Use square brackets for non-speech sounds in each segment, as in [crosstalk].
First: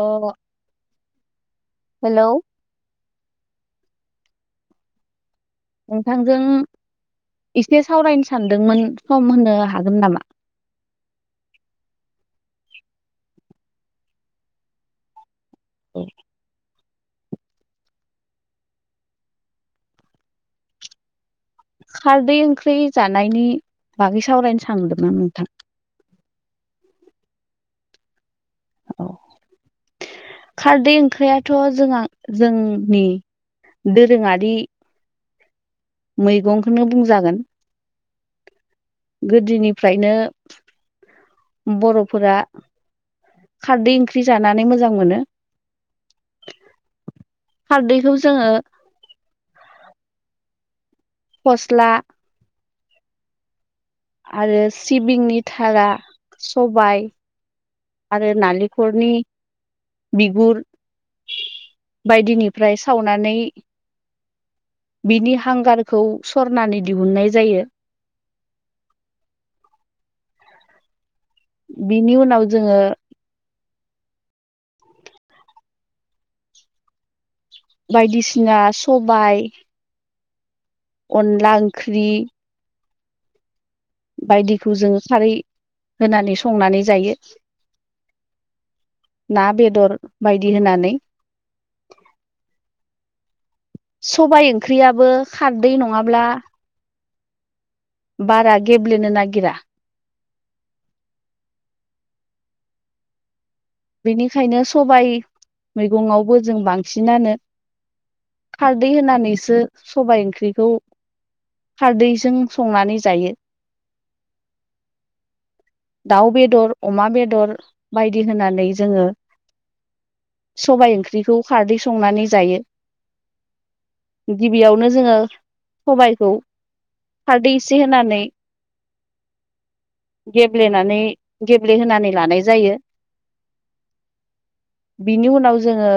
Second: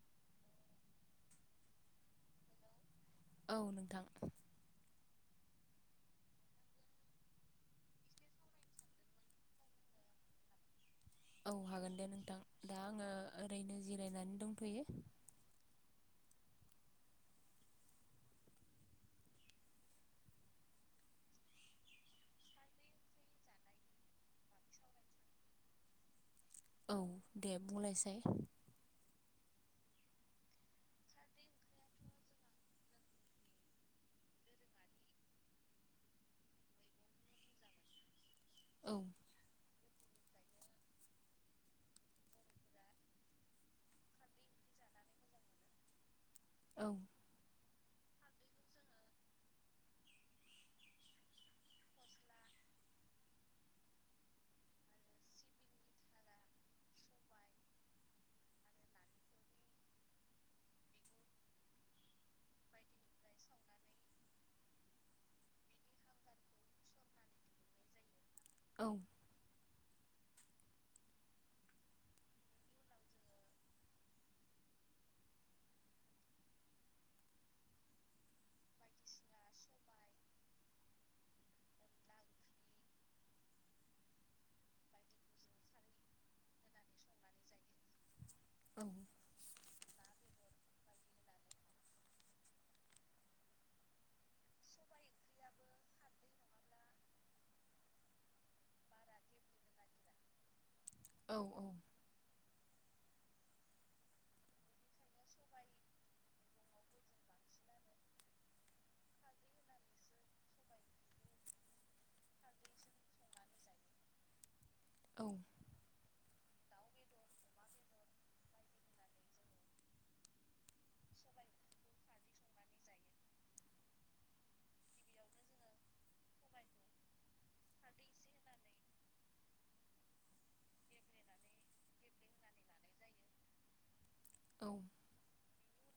अ र' हेलौ औ नोंथां नोंथांजों एसे सावरायनो सानदोंमोन सम होनो हागोन नामा औ हागोन दे नोंथां दा आङो ओरैनो जिरायनानै दंथयो [unintelligible] खारदै ओंख्रि जानायनि बागै सावरायनो सानदों नोंथां औ दे बुंनायसाय औ खारदै ओंख्रियाथ' जोंहा जोंनि दोरोङारि मैगंखौनो बुंजागोन औ गोदोनि फ्रायनो बर'फोरा खारदै ओंख्रि जानानै मोजां मोनो औ खारदैखौ जोङो फस्ला आरो सिबिंनि थारा सबाय आरो नालेंखलनि बिगुर बायदिनिफ्राय सावनानै बिनि हांगारखौ सरनानानै दिहुननाय जायो। औ। बिनि उनाव जोङो बायदिसिना सबाय अनला ओंख्रि बायदिखौ जोङो खारै होनानै संनानै जायो। औ ना बेदर बायदि होनानै सबाय ओंख्रियाबो खारदै नङाब्ला बारा गेब्लेनो नागिरा। औ। बेनिखायनो सबाय मैगंआवबो जों बांसिनानो खारदै होनानैसो सबाय ओंख्रिखौ खारदैजों संनानै जायो। औ दाउ बेदर अमा बेदर बायदि होनानै जोङो सबाय ओंख्रिखौ खारदै संनानै जायो। गिबियावनो जोङो सबायखौ खारदै एसे होनानै गेबेनानै गेब्लेहोनानै लानाय जायो। औ बिनि उनाव जोङो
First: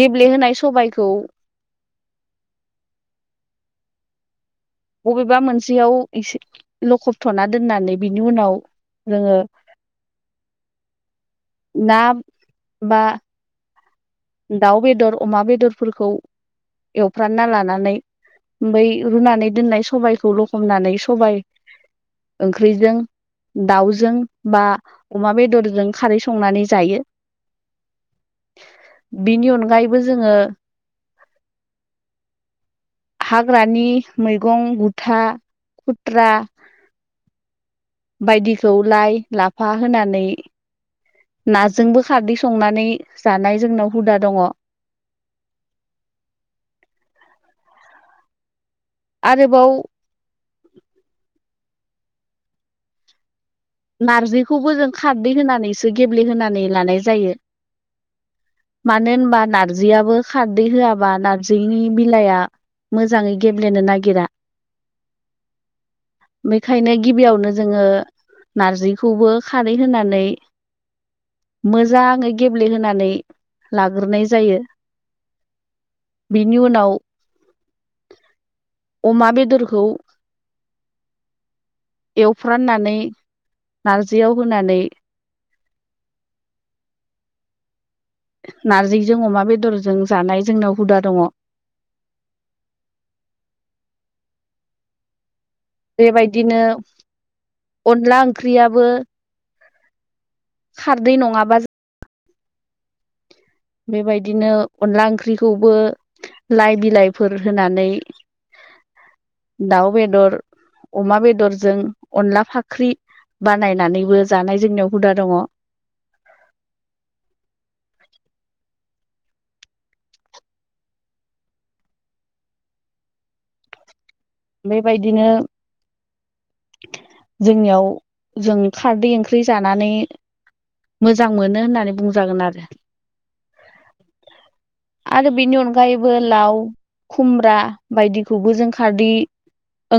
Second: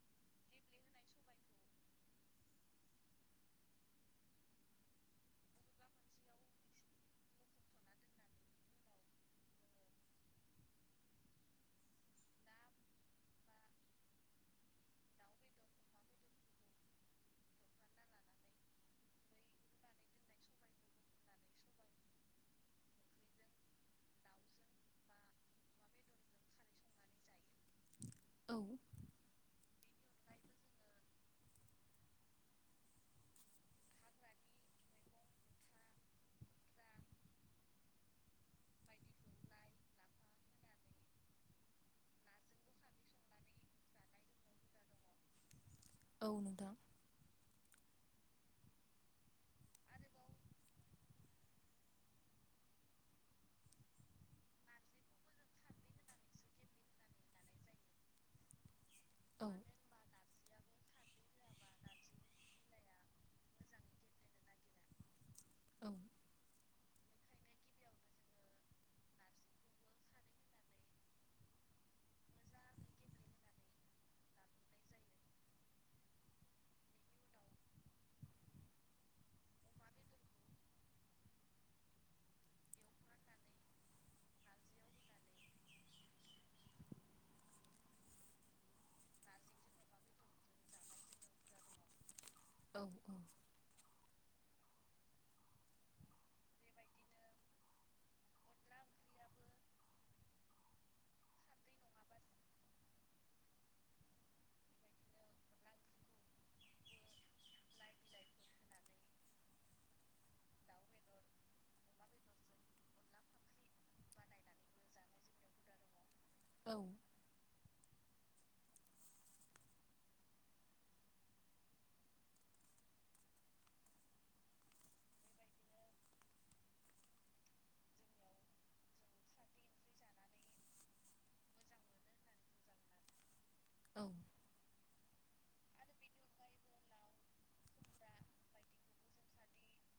गेब्लेहोनाय सबायखौ बबेबा मोनसेयाव एसे लखबथ'ना दोननानै बिनि उनाव जोङो ना बा दाउ बेदर अमा बेदरफोरखौ एवफ्रानना लानानै ओमफ्राय रुनानै दोननाय सबायाइखौ लखमनानै सबाय ओंख्रिजों दाउजों बा अमा बेदरजों खारै संनानै जायो। [inaudible] बिनि अनगायैबो जोङो हाग्रानि मैगं गुथा खुथ्रा बायदिखौ लाइ लाफा होनानै नाजोंबो खारदै संनानै जानाय जोंनाव हुदा दङ। औ नोंथां। आरोबाव नारजिखौबो जों खारदै होनानैसो गेब्लेहोनानै लानाय जायो। मानो होनबा औ नारजियाबो। खारदै होआबा नार्जिनि बिलाइआ मोजाङै गेब्लेनो नागिरा। औ बेखायनो गिबियावनो जोङो नारजिखौबो खारै होनानै मोजाङै गेब्लेहोनानै लाग्रोनाय जायो। बिनि उनाव अमा बेदरखौ एवफ्राननानै नारजियाव होनानै नारजिजों अमा बेदरजों जानाय जोंनाव हुदा दङ। औ। बेबायदिनो अनला ओंख्रियाबो खारदै नङाबा बेबायदिनो अनला ओंख्रिखौबो लाइ बिलाइफोर होनानै दाउ बेदर अमा बेदरजों अनला फाख्रि बानायनानैबो जानाय जोंनियाव हुदा दङ औ बेबायदिनो जोंनियाव जों खारदै ओंख्रि जानानै मोजां मोनो होननानै बुंजागोन आरो औ आरो बेनि अनगायैबो लाव खुमब्रा बायदिखौबो जों खारदि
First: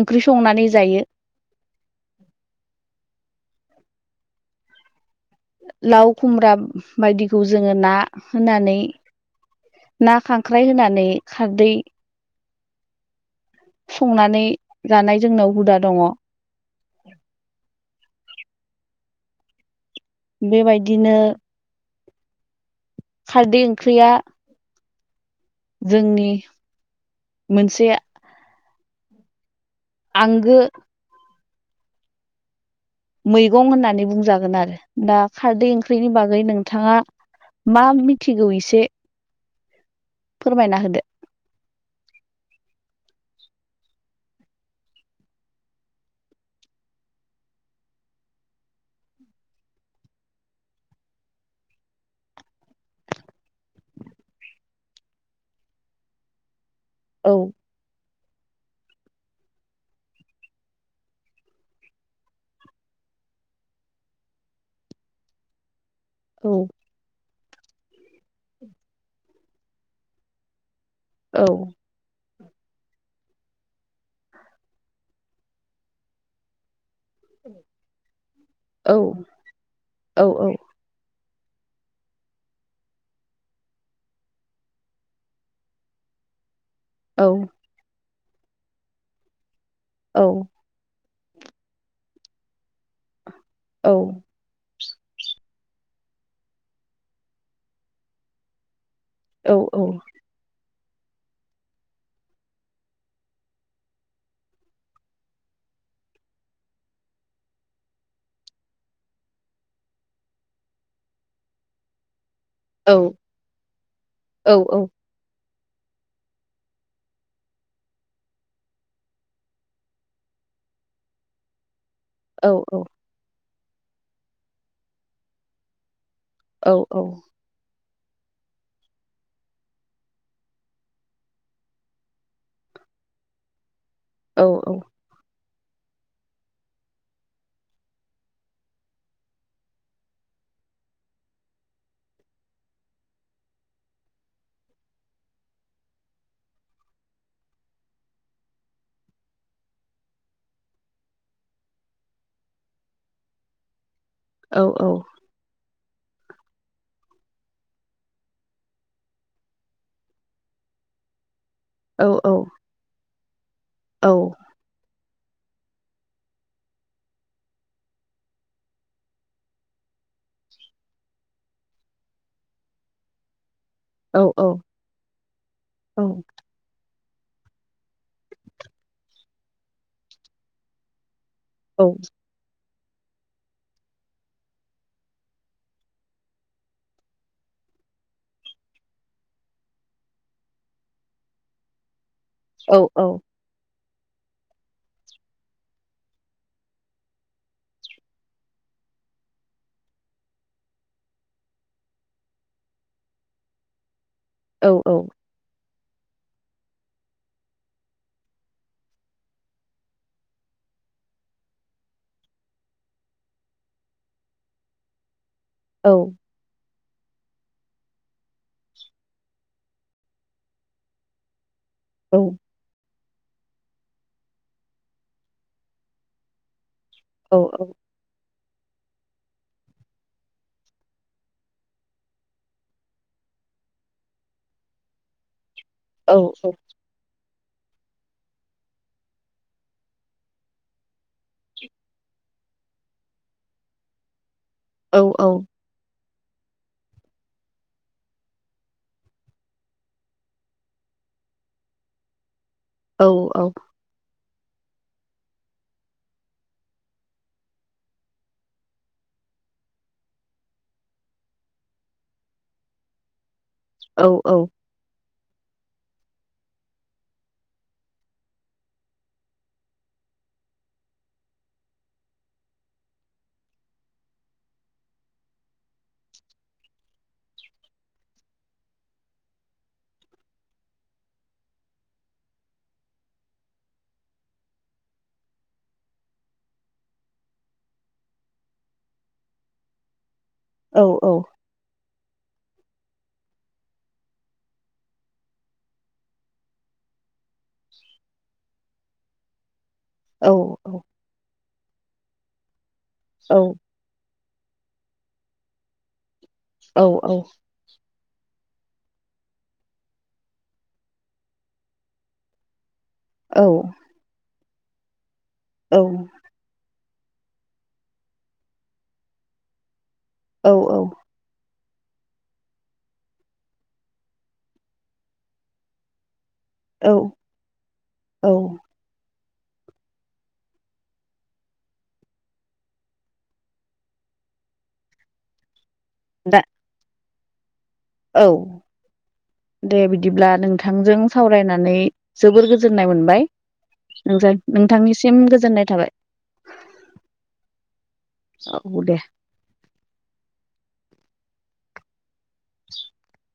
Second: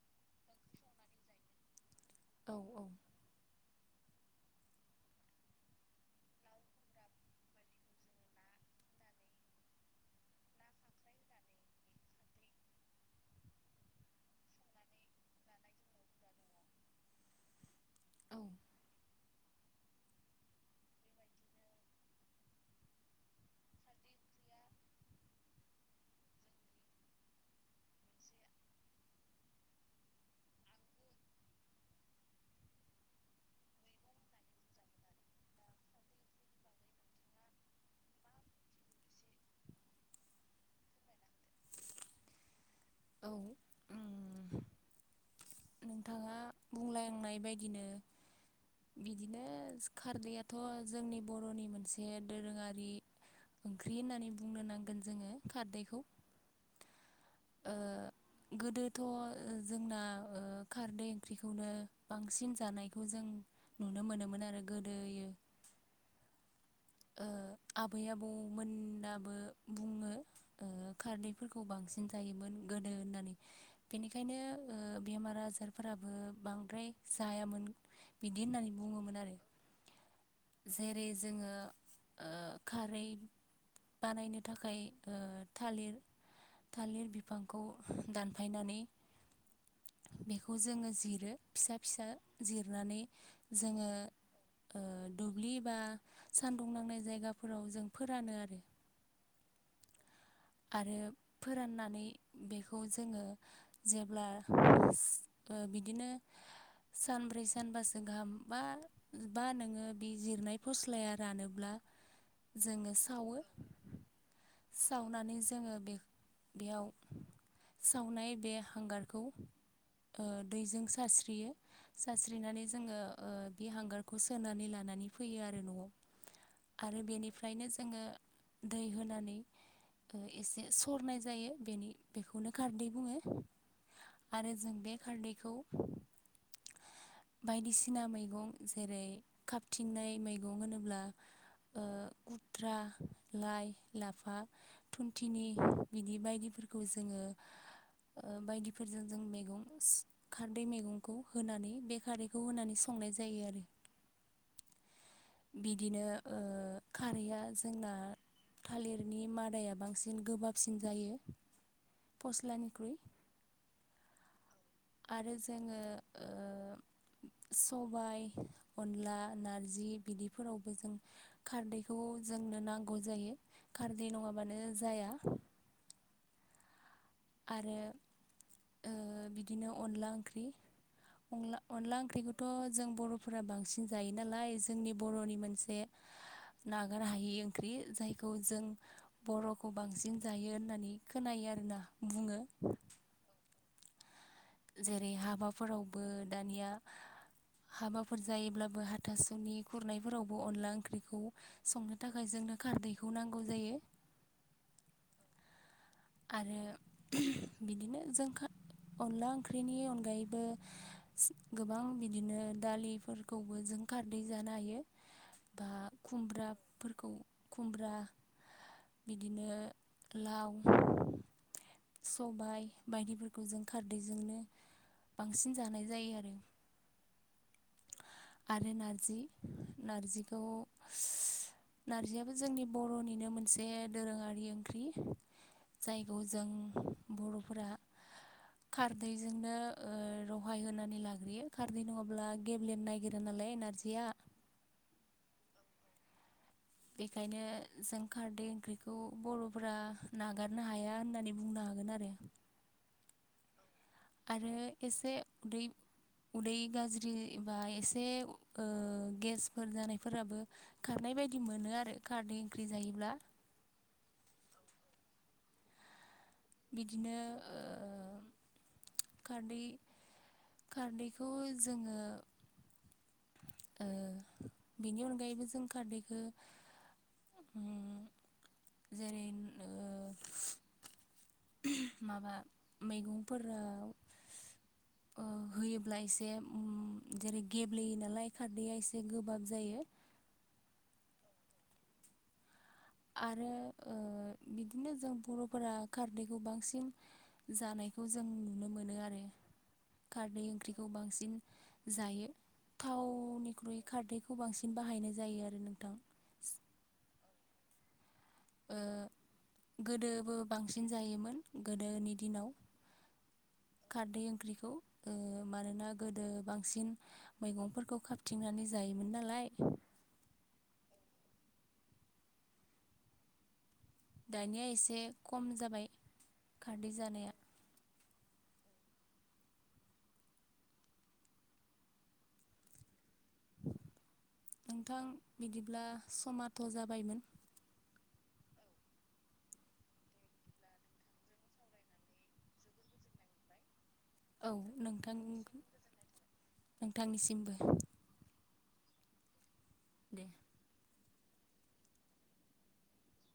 ओंख्रि संनानै जायो औ औ लाव खुमब्रा बायदिखौ जोङो ना होनानै ना खांख्राइ होनानै खारदै संनानै जानाय जोंनाव हुदा दङ [unintelligible] बेबायदिनो खारदै ओंख्रिया जोंनि मोनसे आंगो मैगं होननानै बुंजागोन आरो दा खारदै ओंख्रिनि बागै नोंथाङा मा मिथिगौ इसे फोरमायना होदो औ नोंथाङा बुंलांनाय बायदिनो बिदिनो खारदैयाथ' जोंनि बर'नि मोनसे दोरोङारि ओंख्रि होननानै बुंनो नांगोन जोङो खारदैखौ औ ओ गोदोथ' जोंना ओ खारदै ओंख्रिखौनो बांसिन जानायखौ जों नुनो मोनोमोन आरो गोदोयो [inaudible] ओ आबै आबौमोनाबो बुङो औ खारदैफोरखौ बांसिन जायोमोन गोदो होननानै बेनिखायनो बेमार आजारफोराबो बांद्राय जायामोन बिदि होननानै बुङोमोन आरो औ जेरै जोङो ओ खारै बानायनो थाखाय ओ थालिर थालिर औ बिफांखौ दानफायनानै औ बेखौ जोङो जिर रो फिसा फिसा जिरनानै जोङो औ ओ दुब्लि बा सानदुं नांनाय जायगाफोराव जों फोरानो आरो औ औ आरो फोराननानै बेखौ जोङो जेब्ला [unintelligible] बिदिनो सानब्रै सानबासो गाहाम बा बा नोङो बे जिरनाय फस्लाया रानोब्ला [inaudible] जोङो औ सावो औ साव वो जोङो बे बेयाव सावनाय बे हांगारखौ ओ दैजों सारस्रियो सास्रिनानै जोङो ओ बे हांगारखौ सोनानै लानानै फैयो आरो न'आव औ आरो औ बेनिफ्रायनो जोङो दै होनानै ओ एसे सरनाय जायो बेनि बेखौनो खारदै बुङो औ आरो औ जों बे खारदैखौ [inaudible] बायदिसिना मैगं जेरै खाबथिंनाय मैगं होनोब्ला गुद्रा लाइ लाफा थुनथिनि बिदि बायदिफोरखौ जोङो बायदिफोरजों जों मैगं खारदै मैगंखौ होनानै बे खारदैखौ होनानै सं नाय जायो आरो। औ औ। बिदिनो खारैआ जोंना थालिरनि मादायाबो बांसिन गोबाबसिन जायो औ औ फस्लानिख्रुइ औ। आरो जोङो ओ सबाय अनला नारजि बिदिफोरावबो जों खारदैखौ जोंनो नांगौ जायो खारदै औ नङाबानो जाया औ। आरो बिदिनो अनला ओंख्रि अनला औ अनला ओंख्रिखौथ' जों बर'फोरा बांसिन जायो नालाय जोंनि बर'नि मोनसे नागार हायि ओंख्रि जायखौ जों बर'खौ बांसिन जायो होननानै खोनायो। केरेला। औ औ। जेरै हाबाफोरावबो दानिया हाबाफोर जायोब्लाबो हाथासु'नि खुरनायफोरावबो अनला ओंख्रिखौ संनो थाखाय जों जोंनो खारदैखौ नांगौ जायो औ औ। आरो बिदिनो जोंखा अनला ओंख्रिनि अनगायैबो गोबां बिदिनो दालिफोरखौबो जों जों खारदै जानो हायो [inaudible] बा खुमब्रा फोरखौ खुमब्रा बिदिनो लाव औ सबाइ, बायदिफोरखौ जों खारदैजोंनो बांसिन जानाय जायो आरो। औ औ आरो नारजि नारजिखौ नारजियाबो जोंनि बर'निनो मोनसे दोरोङारि ओंख्रि। जायखौ जों बर'फोरा खारदैजोंनो रहाय होनानै लाग्रोयो खारदै नङाब्ला गेब्लेनो नागिरा नालाय नारजिया औ औ बेखायनो जों खारदै ओंख्रिखौ बर'फोरा नागारनो हाया होननानै बुंनो हायो। हागोन आरो औ औ आरो एसे उदै उदै गाज्रि बा एसे ओ गेसफोर जानायफोराबो खारनाय बेबायदि मोनो आरो खारदै ओंख्रि जायोब्ला औ औ बिदिनो ओ खारदै खारदैखौ जोङो ओ [inaudible] बेनि अनगायैबो जों खारदैखौ उम जेरै ओ माबा मैगंफोराव ओ होयोब्ला एसे उम जेरै गेब्ले गब्लेयो नालाय खारदैया एसे गोबाब जायो। औ औ। आरो ओ बिदिनो जों बर'फोरा खारदैखौ बांसिन जानाय बेखौ जों नुनो मोनो आरो। खारदै ओंख्रिखौ बांसिन जायो थावनिख्रुइ खारदैखौ खौ बांसिन बाहायनाय जायो आरो नोंथां। औ औ। ओ गोदोबो बांसिन जायोमोन गोदोनि दिनाव। खारदै ओंख्रिखौ ओ मानोना गोदो बांसिन मैगंफोरखौ खाबथिंनानै जायोमोन नालाय। औ औ। दानिया एसे खम जाबाय खारदै औ जानाया। औ। नोंथां बिदिब्ला दा समाथ' जाबायमोन। औ। दे बिदिब्ला नोंथांजों सावरायनानै जोबोर गोजोननाय मोनबाय। नोंथां औ नोंथांनिसिम नोंथांनि गोजोननाय थाबाय [inaudible] नोंथांनिसिमबो। औ दे। दे। [inaudible]